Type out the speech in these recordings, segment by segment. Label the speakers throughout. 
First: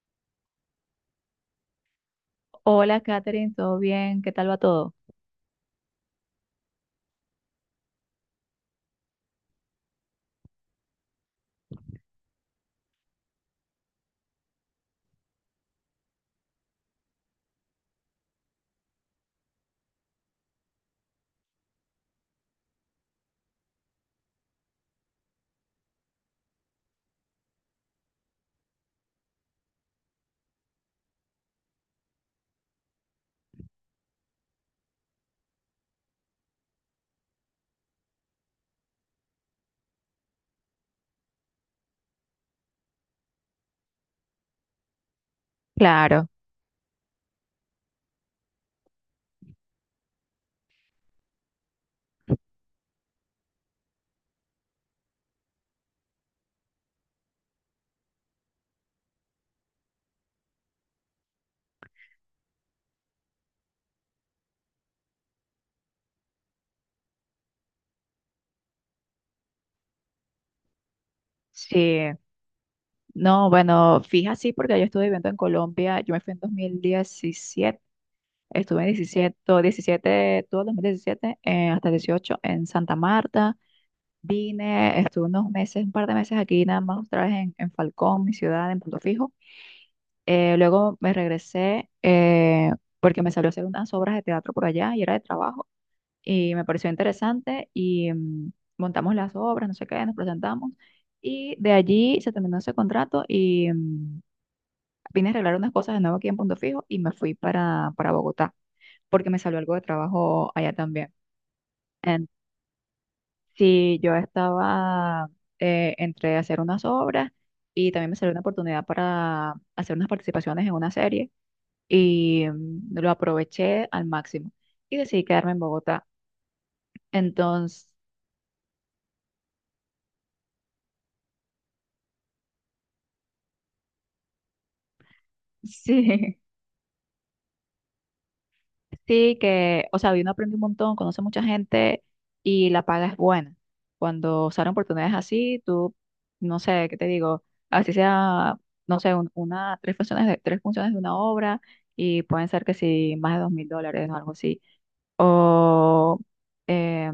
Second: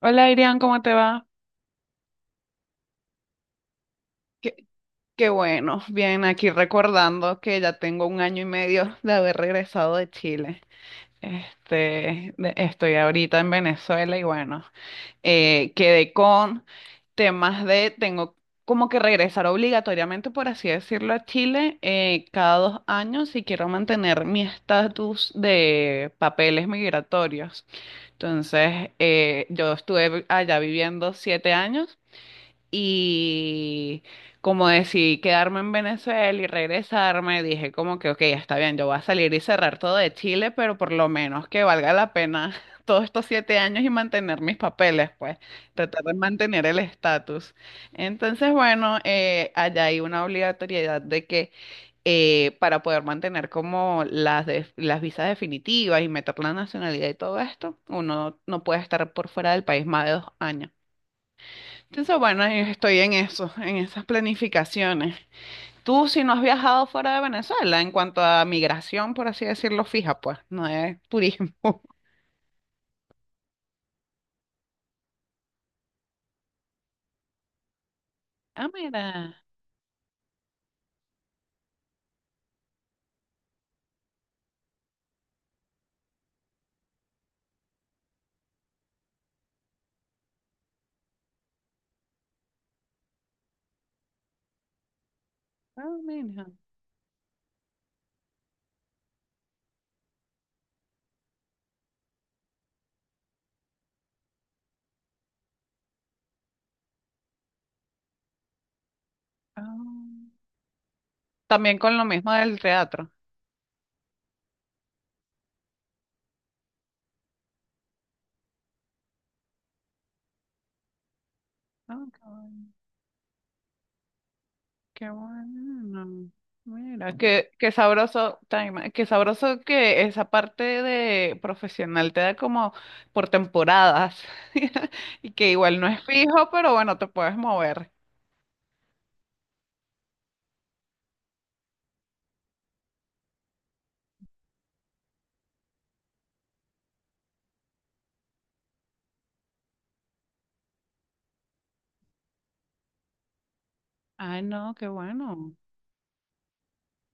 Speaker 1: Hola Irian, ¿cómo te va?
Speaker 2: Hola, Katherine, ¿todo bien? ¿Qué tal va
Speaker 1: Qué,
Speaker 2: todo?
Speaker 1: qué bueno, bien, aquí recordando que ya tengo un año y medio de haber regresado de Chile. Este, estoy ahorita en Venezuela y bueno, quedé con temas de, tengo como que regresar obligatoriamente, por así decirlo, a Chile, cada 2 años si quiero mantener mi estatus de papeles migratorios. Entonces, yo estuve allá viviendo 7 años. Y como decidí quedarme en Venezuela y regresarme, dije como que, ok, está bien, yo voy a salir y cerrar todo de Chile, pero por lo menos que valga la pena todos estos 7 años y mantener mis papeles, pues, tratar de
Speaker 2: Claro.
Speaker 1: mantener el estatus. Entonces, bueno, allá hay una obligatoriedad de que para poder mantener como las visas definitivas y meter la nacionalidad y todo esto, uno no puede estar por fuera del país más de 2 años. Entonces, bueno, estoy en eso, en esas planificaciones. Tú, si no has viajado fuera de Venezuela, en cuanto a migración, por así decirlo, fija, pues, no es turismo.
Speaker 2: Sí, no, bueno, fija sí, porque yo estuve viviendo en Colombia, yo me fui en 2017.
Speaker 1: Ah,
Speaker 2: Estuve en
Speaker 1: mira,
Speaker 2: 17, todo 17, todo el 2017, hasta 18 en Santa Marta. Vine, estuve unos meses, un par de meses aquí, nada más otra vez en Falcón, mi ciudad, en Punto Fijo. Luego me regresé porque me salió a hacer unas obras de teatro por allá y era de trabajo
Speaker 1: ah, mira.
Speaker 2: y me pareció interesante y montamos las obras, no sé qué, nos presentamos y de allí se terminó ese contrato y vine a arreglar unas cosas de nuevo aquí en Punto Fijo y me fui para Bogotá porque me salió algo de
Speaker 1: Ah.
Speaker 2: trabajo allá también.
Speaker 1: También con lo
Speaker 2: En-
Speaker 1: mismo del teatro.
Speaker 2: sí, yo estaba entre hacer unas obras y también me salió una oportunidad para hacer unas participaciones en una serie
Speaker 1: Ah, qué
Speaker 2: y
Speaker 1: bueno.
Speaker 2: lo aproveché al máximo y
Speaker 1: Qué
Speaker 2: decidí quedarme en Bogotá.
Speaker 1: bueno. Mira, qué
Speaker 2: Entonces,
Speaker 1: sabroso, Taima, qué sabroso que esa parte de profesional te da como por temporadas y que igual no es
Speaker 2: sí.
Speaker 1: fijo, pero bueno, te puedes mover.
Speaker 2: Sí, que, o sea, uno aprende un montón, conoce mucha gente y la paga es buena. Cuando salen oportunidades así, tú, no sé, ¿qué te digo? Así sea, no sé, una, tres funciones de una obra y pueden ser que sí, más de $2000 o algo
Speaker 1: Ay,
Speaker 2: así
Speaker 1: no, qué bueno.
Speaker 2: o, eh,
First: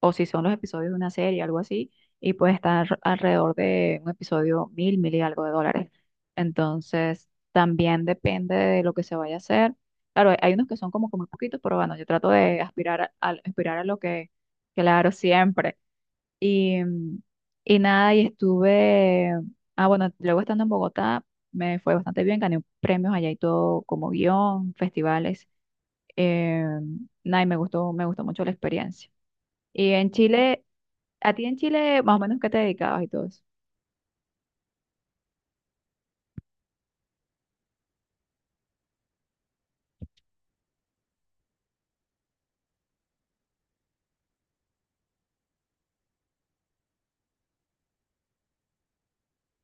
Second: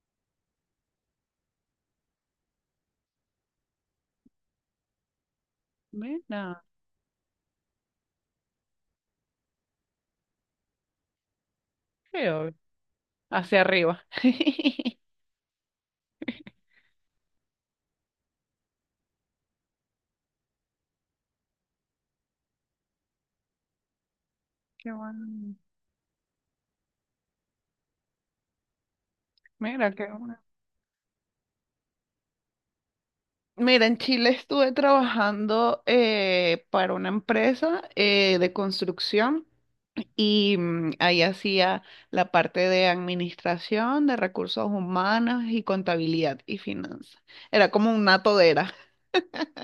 Speaker 2: o si son los episodios de una serie, algo así, y puede estar alrededor de un episodio mil, mil y algo de dólares.
Speaker 1: Mira,
Speaker 2: Entonces, también depende de lo que se vaya a hacer. Claro, hay unos que son como, como muy poquitos, pero bueno, yo trato
Speaker 1: creo,
Speaker 2: de aspirar a,
Speaker 1: hacia
Speaker 2: aspirar a lo
Speaker 1: arriba.
Speaker 2: que hago siempre. Y, y nada, y estuve, ah, bueno, luego estando en Bogotá, me fue bastante bien, gané premios allá y todo como guión,
Speaker 1: Qué
Speaker 2: festivales.
Speaker 1: bueno.
Speaker 2: Eh, Nada, y me gustó mucho la experiencia. Y
Speaker 1: Mira, qué
Speaker 2: en
Speaker 1: bueno.
Speaker 2: Chile, ¿a ti en Chile más o menos qué te dedicabas y todo eso?
Speaker 1: Mira, en Chile estuve trabajando, para una empresa, de construcción y ahí hacía la parte de administración, de recursos humanos y contabilidad y finanzas. Era como una todera.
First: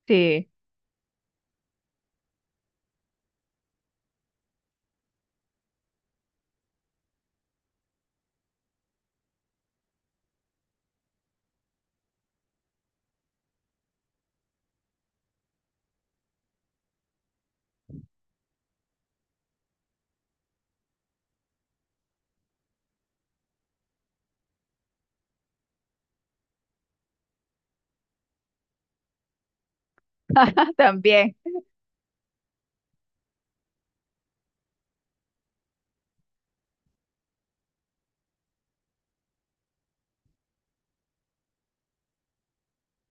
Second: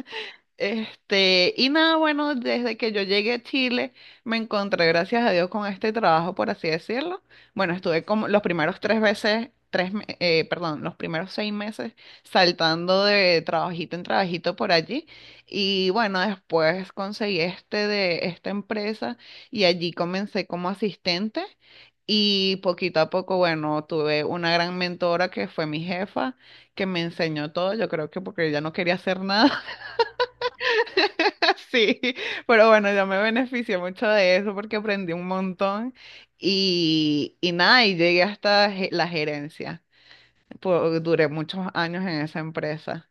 Speaker 2: Sí,
Speaker 1: Este, y nada, bueno, desde que yo llegué a Chile, me encontré, gracias a Dios, con este trabajo, por así decirlo. Bueno, estuve como los primeros tres veces, tres, me- perdón, los primeros 6 meses saltando de trabajito en trabajito por allí. Y bueno, después conseguí este de esta empresa y allí comencé como asistente. Y poquito a poco, bueno, tuve una gran mentora que fue mi jefa, que me enseñó todo. Yo creo que porque ella no quería hacer nada.
Speaker 2: también.
Speaker 1: Sí, pero bueno, yo me beneficié mucho de eso porque aprendí un montón y nada, y llegué hasta la gerencia. Duré muchos años en esa empresa.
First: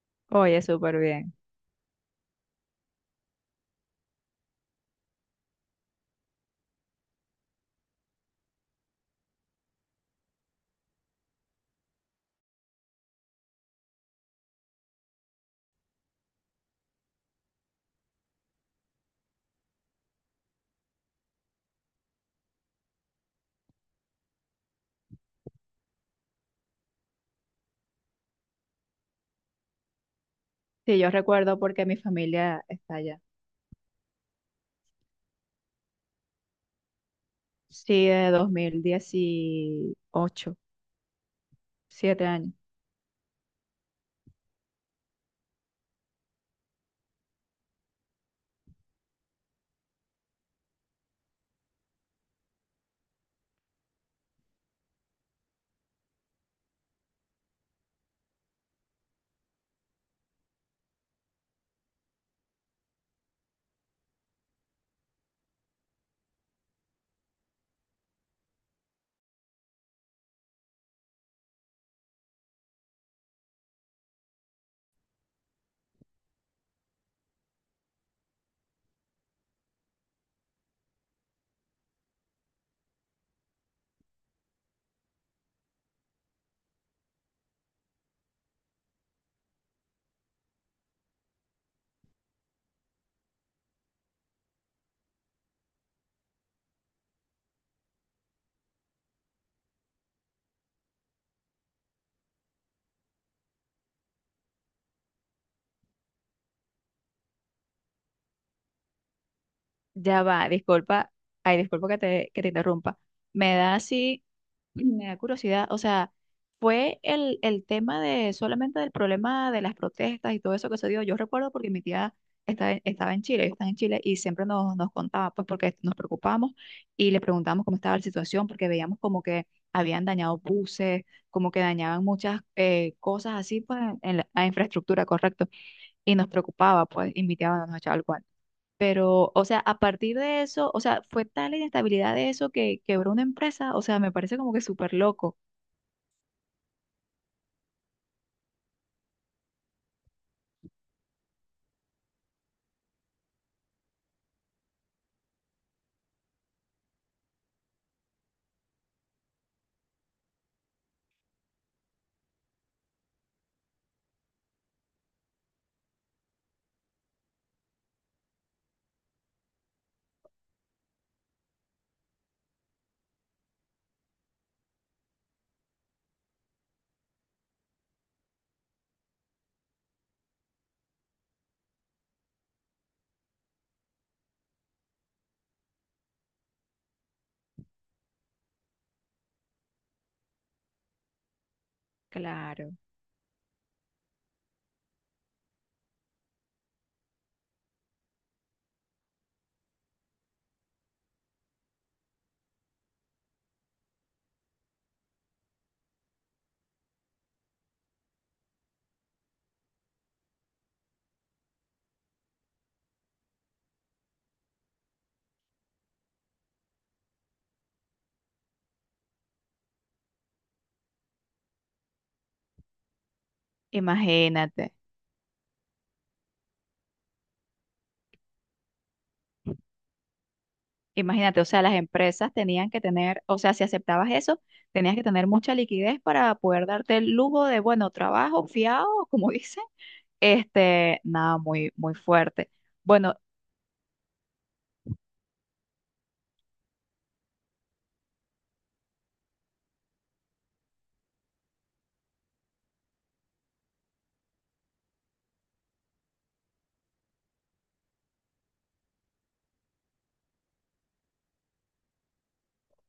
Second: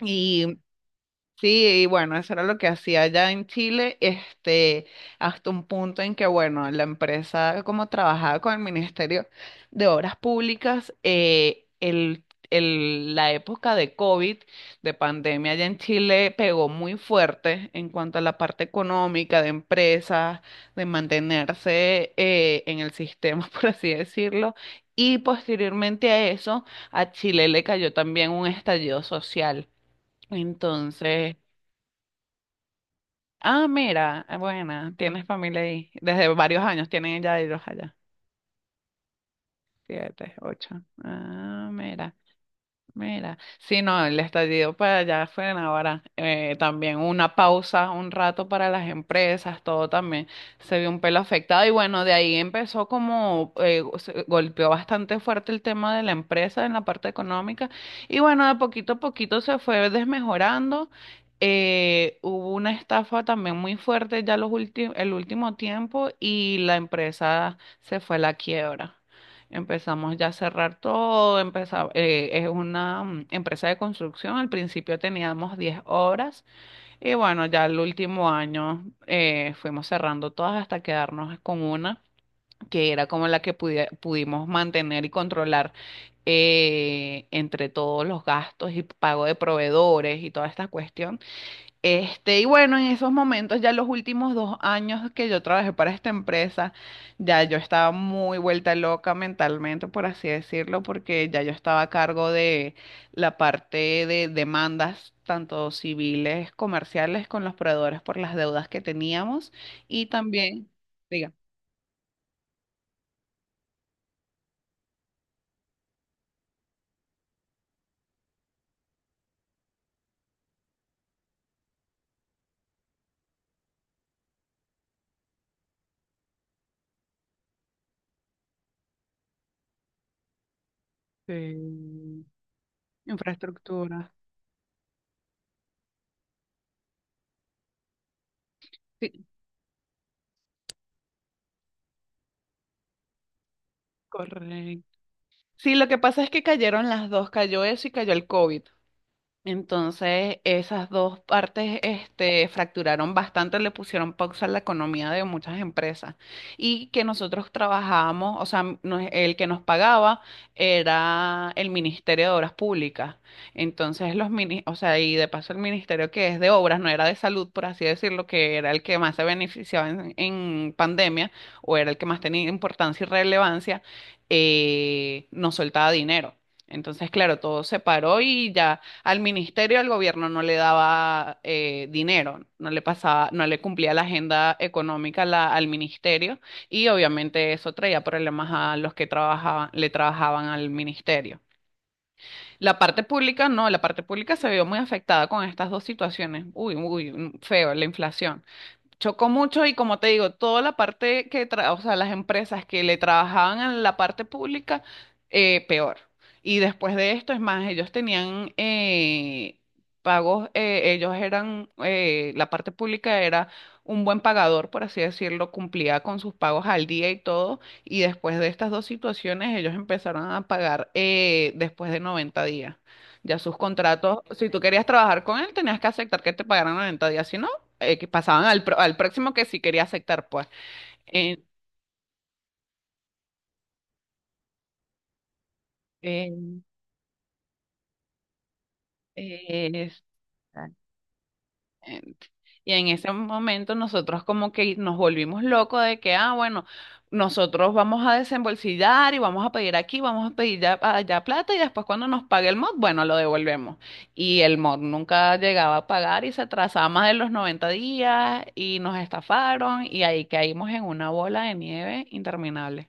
Speaker 1: y
Speaker 2: Oye, súper bien.
Speaker 1: Sí, y bueno, eso era lo que hacía allá en Chile, este, hasta un punto en que, bueno, la empresa como trabajaba con el Ministerio de Obras Públicas, la época de COVID, de pandemia allá en Chile, pegó muy fuerte en cuanto a la parte económica de empresas, de mantenerse, en el sistema, por así decirlo, y posteriormente a eso, a Chile le cayó también un estallido social.
Speaker 2: Sí, yo
Speaker 1: Entonces...
Speaker 2: recuerdo porque mi familia está allá.
Speaker 1: Ah, mira, ah, buena, tienes familia ahí. Desde varios años tienen ya ellos allá.
Speaker 2: Sí, de
Speaker 1: Siete,
Speaker 2: 2018,
Speaker 1: ocho. Ah, mira.
Speaker 2: siete años.
Speaker 1: Mira, sí, no, el estallido para allá fue en ahora. También una pausa, un rato para las empresas, todo también se vio un pelo afectado. Y bueno, de ahí empezó como, se golpeó bastante fuerte el tema de la empresa en la parte económica. Y bueno, de poquito a poquito se fue desmejorando. Hubo una estafa también muy fuerte ya los últimos, el último tiempo y la empresa se fue a la quiebra. Empezamos ya a cerrar todo, es una empresa de construcción, al principio teníamos 10 obras y bueno, ya el último año, fuimos cerrando todas hasta quedarnos con una que era como la que pudimos mantener y controlar, entre todos los gastos y pago de proveedores y toda esta cuestión. Este, y bueno, en esos momentos, ya los últimos 2 años que yo trabajé para esta empresa, ya yo estaba muy vuelta loca mentalmente, por así decirlo, porque ya yo estaba a cargo de la parte de demandas, tanto civiles, comerciales, con los proveedores por las deudas que teníamos y
Speaker 2: Ya va,
Speaker 1: también,
Speaker 2: disculpa,
Speaker 1: diga,
Speaker 2: ay, disculpa que te interrumpa. Me da así. Me da curiosidad, o sea, fue el tema de solamente del problema de las protestas y todo eso que se dio. Yo recuerdo porque mi tía estaba, estaba en Chile, ellos están en Chile y siempre nos, nos contaba, pues porque nos preocupamos y le preguntábamos cómo estaba la situación, porque veíamos como que habían dañado buses, como que dañaban
Speaker 1: sí,
Speaker 2: muchas cosas así, pues
Speaker 1: infraestructura.
Speaker 2: en la, la infraestructura, correcto. Y nos preocupaba, pues, y mi tía bueno, nos echaba el cuento.
Speaker 1: Sí,
Speaker 2: Pero, o sea, a partir de eso, o sea, fue tal la inestabilidad de eso que quebró una empresa. O sea, me parece como que
Speaker 1: correcto.
Speaker 2: súper loco.
Speaker 1: Sí, lo que pasa es que cayeron las dos, cayó eso y cayó el COVID. Entonces, esas dos partes, este, fracturaron bastante, le pusieron pausa a la economía de muchas empresas. Y que nosotros trabajábamos, o sea, nos- el que nos pagaba era el Ministerio de Obras Públicas. Entonces, los mini, o sea, y de paso el Ministerio que es de Obras, no era de Salud, por así decirlo, que era el que más se beneficiaba en pandemia, o era el que más tenía importancia y relevancia, nos soltaba dinero. Entonces, claro, todo se paró y ya. Al ministerio, al gobierno no le daba, dinero, no le pasaba, no le cumplía la agenda económica la- al ministerio y obviamente eso traía problemas a los que trabajaban, le trabajaban al ministerio.
Speaker 2: Claro.
Speaker 1: La parte pública no, la parte pública se vio muy afectada con estas dos situaciones. Uy, uy, feo, la inflación chocó mucho y como te digo, toda la parte que, tra- o sea, las empresas que le trabajaban a la parte pública, peor. Y después de esto, es más, ellos tenían, pagos, ellos eran, la parte pública era un buen pagador, por así decirlo, cumplía con sus pagos al día y todo. Y después de estas dos situaciones, ellos empezaron a pagar, después de 90 días. Ya sus contratos, si tú
Speaker 2: Imagínate,
Speaker 1: querías trabajar con él, tenías que aceptar que te pagaran 90 días, si no, que pasaban al, pro- al próximo que sí quería aceptar, pues.
Speaker 2: imagínate,
Speaker 1: En-
Speaker 2: o sea, las empresas tenían que tener, o sea, si aceptabas eso, tenías que tener mucha liquidez para
Speaker 1: en-
Speaker 2: poder darte el lujo de, bueno, trabajo fiado, como dicen.
Speaker 1: eh,
Speaker 2: Este, nada, muy, muy
Speaker 1: Exactamente.
Speaker 2: fuerte.
Speaker 1: Y en ese
Speaker 2: Bueno,
Speaker 1: momento nosotros como que nos volvimos locos de que, ah, bueno, nosotros vamos a desembolsillar y vamos a pedir aquí, vamos a pedir ya- allá plata y después cuando nos pague el mod, bueno, lo devolvemos. Y el mod nunca llegaba a pagar y se atrasaba más de los 90 días y nos estafaron y ahí caímos en una bola de nieve interminable.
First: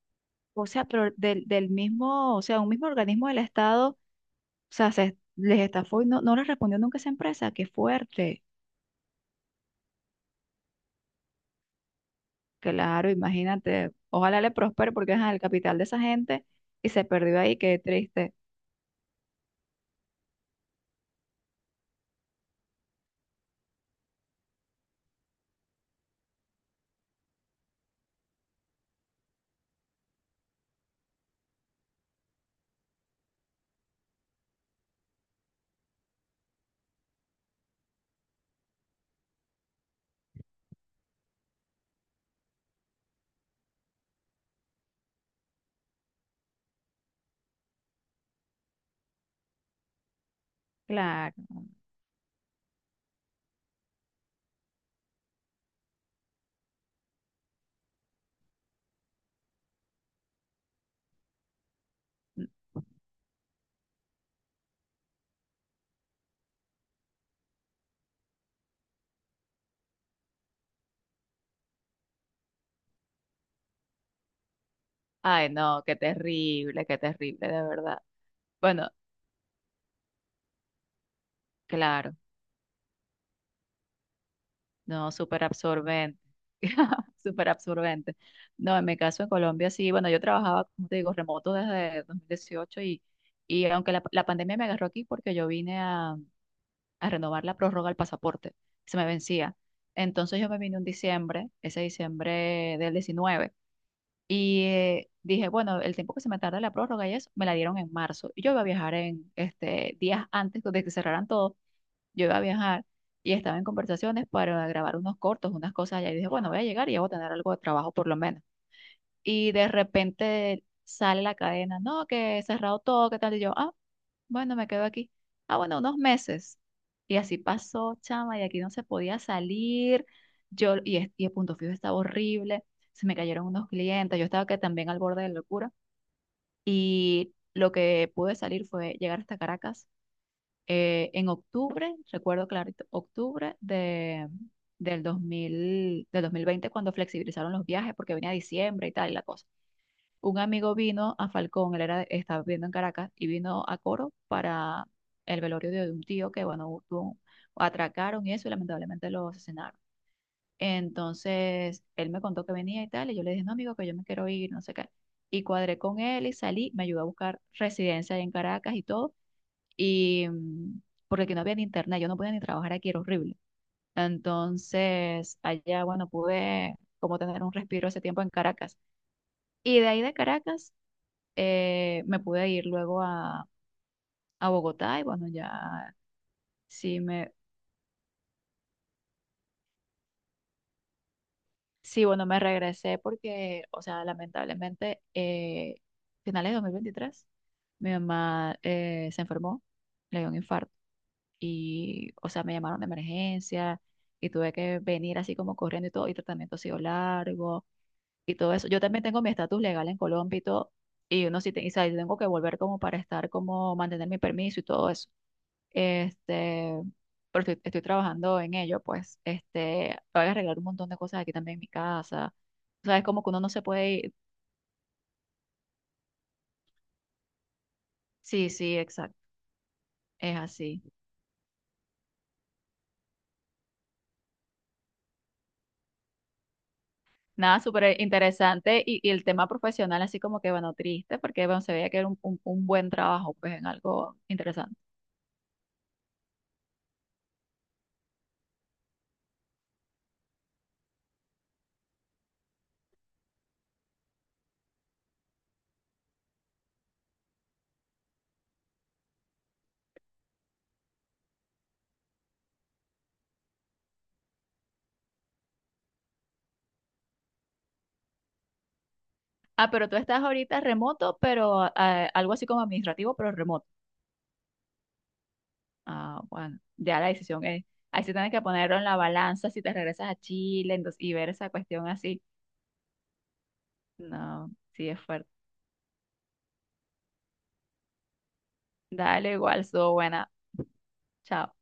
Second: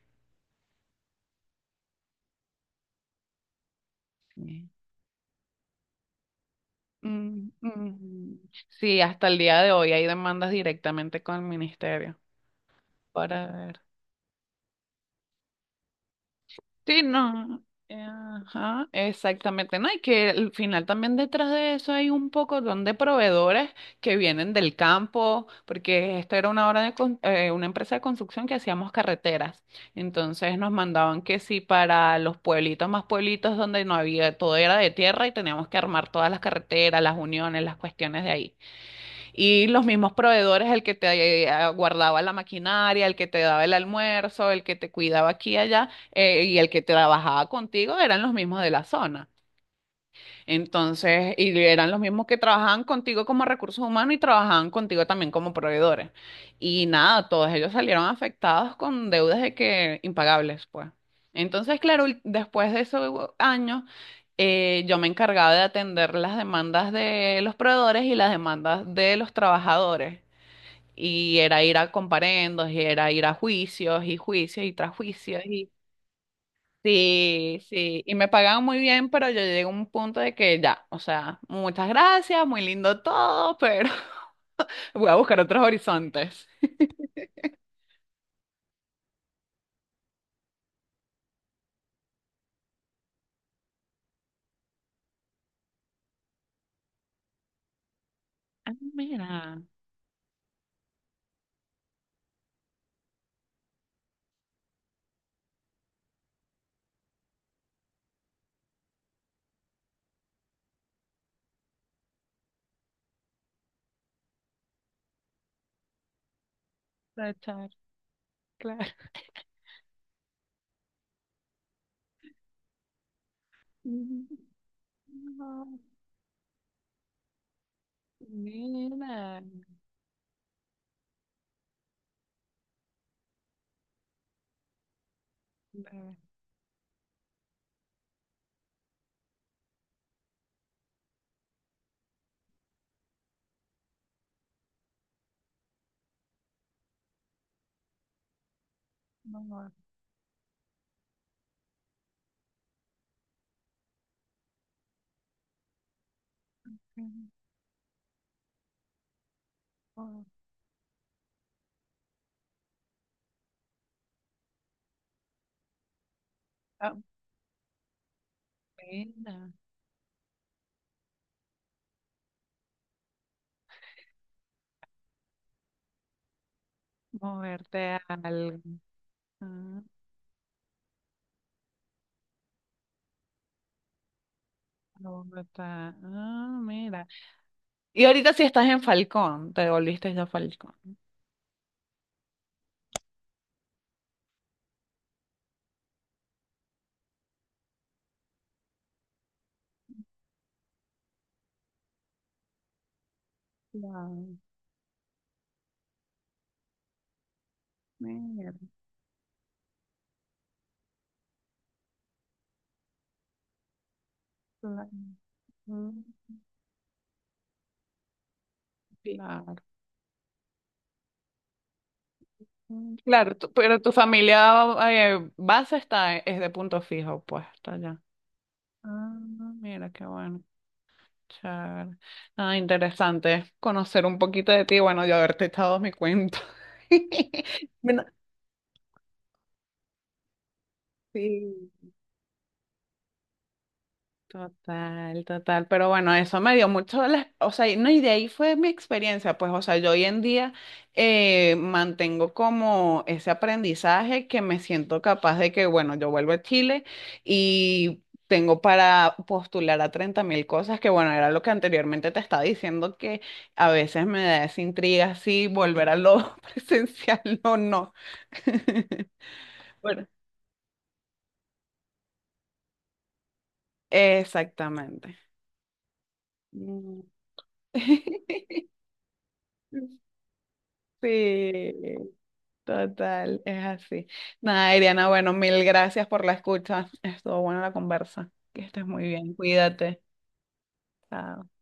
Speaker 2: o sea, pero del, del mismo, o sea, un mismo organismo del Estado, o
Speaker 1: Sí.
Speaker 2: sea, se les estafó y no, no les respondió nunca esa
Speaker 1: Mm,
Speaker 2: empresa. Qué
Speaker 1: mm.
Speaker 2: fuerte.
Speaker 1: Sí, hasta el día de hoy hay demandas directamente con el ministerio
Speaker 2: Claro,
Speaker 1: para ver.
Speaker 2: imagínate. Ojalá le prospere porque es el capital de esa gente y
Speaker 1: Sí,
Speaker 2: se perdió ahí,
Speaker 1: no.
Speaker 2: qué triste.
Speaker 1: Ajá, exactamente. No, y que al final también detrás de eso hay un poco de proveedores que vienen del campo, porque esta era una obra de una empresa de construcción que hacíamos carreteras. Entonces nos mandaban que sí para los pueblitos más pueblitos donde no había, todo era de tierra y teníamos que armar todas las carreteras, las uniones, las cuestiones de ahí. Y los mismos proveedores, el que te, guardaba la maquinaria, el que te daba el almuerzo, el que te cuidaba aquí y allá, y el que trabajaba contigo, eran los mismos de la zona.
Speaker 2: Claro.
Speaker 1: Entonces, y eran los mismos que trabajaban contigo como recursos humanos y trabajaban contigo también como proveedores. Y nada, todos ellos salieron afectados con deudas de que impagables, pues. Entonces, claro, después de esos años, yo me encargaba de atender las demandas de los proveedores y las demandas de los trabajadores. Y era ir a comparendos, y era ir a juicios y juicios y tras juicios.
Speaker 2: Ay, no, qué terrible,
Speaker 1: Sí,
Speaker 2: de
Speaker 1: sí,
Speaker 2: verdad.
Speaker 1: y me pagaban muy
Speaker 2: Bueno,
Speaker 1: bien, pero yo llegué a un punto de que ya, o sea, muchas
Speaker 2: claro,
Speaker 1: gracias, muy lindo todo, pero voy
Speaker 2: no,
Speaker 1: a buscar
Speaker 2: súper
Speaker 1: otros
Speaker 2: absorbente,
Speaker 1: horizontes.
Speaker 2: súper absorbente. No, en mi caso en Colombia sí, bueno, yo trabajaba, como te digo, remoto desde 2018 y aunque la pandemia me agarró aquí porque yo vine a renovar la prórroga del pasaporte,
Speaker 1: Ah,
Speaker 2: se me vencía.
Speaker 1: mira,
Speaker 2: Entonces yo me vine un diciembre, ese diciembre del 19. Y dije, bueno, el tiempo que se me tarda la prórroga y eso, me la dieron en marzo. Y yo iba a viajar en este, días antes de que cerraran todo, yo iba a viajar y estaba en conversaciones para grabar unos cortos, unas cosas allá. Y dije, bueno, voy a llegar y ya voy a tener algo de
Speaker 1: aprovechar,
Speaker 2: trabajo por lo menos.
Speaker 1: claro.
Speaker 2: Y de repente sale la cadena, no, que he cerrado todo, ¿qué tal? Y yo, ah,
Speaker 1: Mm,
Speaker 2: bueno, me quedo aquí. Ah,
Speaker 1: no,
Speaker 2: bueno, unos meses. Y así pasó, chama, y aquí no se podía
Speaker 1: mira,
Speaker 2: salir. Yo, y, y el punto fijo estaba horrible. Se me cayeron unos clientes. Yo estaba que también al borde de la locura.
Speaker 1: no,
Speaker 2: Y lo que pude salir fue llegar hasta Caracas en octubre, recuerdo clarito, octubre de, del 2000, del 2020 cuando flexibilizaron los viajes, porque venía diciembre y tal, y la cosa.
Speaker 1: no,
Speaker 2: Un amigo vino a Falcón, él era, estaba viviendo en Caracas, y vino a Coro para el velorio de un tío que, bueno, atracaron y eso, y lamentablemente lo asesinaron.
Speaker 1: no,
Speaker 2: Entonces, él me contó que venía y tal, y yo le dije, no, amigo, que yo me quiero ir, no sé qué. Y cuadré con él y salí, me
Speaker 1: ah,
Speaker 2: ayudó a buscar residencia ahí en Caracas y todo,
Speaker 1: mira,
Speaker 2: y porque aquí no había ni internet, yo no podía ni trabajar aquí, era horrible. Entonces, allá, bueno, pude como tener un
Speaker 1: moverte
Speaker 2: respiro ese
Speaker 1: a
Speaker 2: tiempo en
Speaker 1: algo.
Speaker 2: Caracas. Y
Speaker 1: Ah,
Speaker 2: de ahí de Caracas me pude ir luego a
Speaker 1: a
Speaker 2: Bogotá y bueno,
Speaker 1: Bogotá,
Speaker 2: ya
Speaker 1: ah,
Speaker 2: sí
Speaker 1: mira.
Speaker 2: me,
Speaker 1: Y ahorita si estás en Falcón, te volviste ya a Falcón.
Speaker 2: sí, bueno, me regresé porque, o sea, lamentablemente, finales de 2023, mi mamá se enfermó, le dio un infarto y, o sea, me llamaron de emergencia y
Speaker 1: Claro,
Speaker 2: tuve que venir así como corriendo y todo, y tratamiento ha sido largo y
Speaker 1: mira,
Speaker 2: todo eso. Yo también tengo mi estatus legal en Colombia y todo. Y uno sí, y, o sea, yo tengo que volver como para estar, como mantener mi permiso y
Speaker 1: claro.
Speaker 2: todo eso.
Speaker 1: Mm,
Speaker 2: Este, pero estoy, estoy trabajando en ello, pues,
Speaker 1: claro.
Speaker 2: este, voy a arreglar un montón de cosas aquí también en mi casa. O
Speaker 1: Mm,
Speaker 2: sea, es como que
Speaker 1: claro,
Speaker 2: uno no se
Speaker 1: pero tu
Speaker 2: puede ir.
Speaker 1: familia, base está, es de punto fijo, pues, está allá.
Speaker 2: Sí, sí,
Speaker 1: Ah,
Speaker 2: exacto.
Speaker 1: mira, qué
Speaker 2: Es
Speaker 1: bueno,
Speaker 2: así.
Speaker 1: chévere. Ah, interesante conocer un poquito de ti, bueno, yo haberte echado mi cuento.
Speaker 2: Nada, súper
Speaker 1: Bueno,
Speaker 2: interesante. Y el tema profesional, así como que, bueno, triste, porque bueno,
Speaker 1: sí.
Speaker 2: se veía que era un, un buen trabajo, pues, en algo interesante.
Speaker 1: Total, total. Pero bueno, eso me dio mucho, la- o sea, y no, y de ahí fue mi experiencia, pues, o sea, yo hoy en día, mantengo como ese aprendizaje que me siento capaz de que, bueno, yo vuelvo a Chile y tengo para postular a 30.000 cosas, que bueno, era lo que anteriormente te estaba diciendo, que a veces me da esa intriga si volver a lo presencial o no.
Speaker 2: Ah, pero tú
Speaker 1: Bueno,
Speaker 2: estás ahorita remoto, pero algo así como administrativo, pero remoto.
Speaker 1: exactamente.
Speaker 2: Ah, bueno, ya
Speaker 1: Mm.
Speaker 2: la decisión es. Ahí sí tienes que ponerlo en la balanza si te regresas a Chile entonces, y ver esa
Speaker 1: Sí,
Speaker 2: cuestión así.
Speaker 1: total, es así.
Speaker 2: No,
Speaker 1: Nada,
Speaker 2: sí es
Speaker 1: Iriana,
Speaker 2: fuerte.
Speaker 1: bueno, mil gracias por la escucha. Estuvo buena la conversa. Que estés muy
Speaker 2: Dale,
Speaker 1: bien,
Speaker 2: igual, estuvo
Speaker 1: cuídate.
Speaker 2: buena.
Speaker 1: Chao.
Speaker 2: Chao.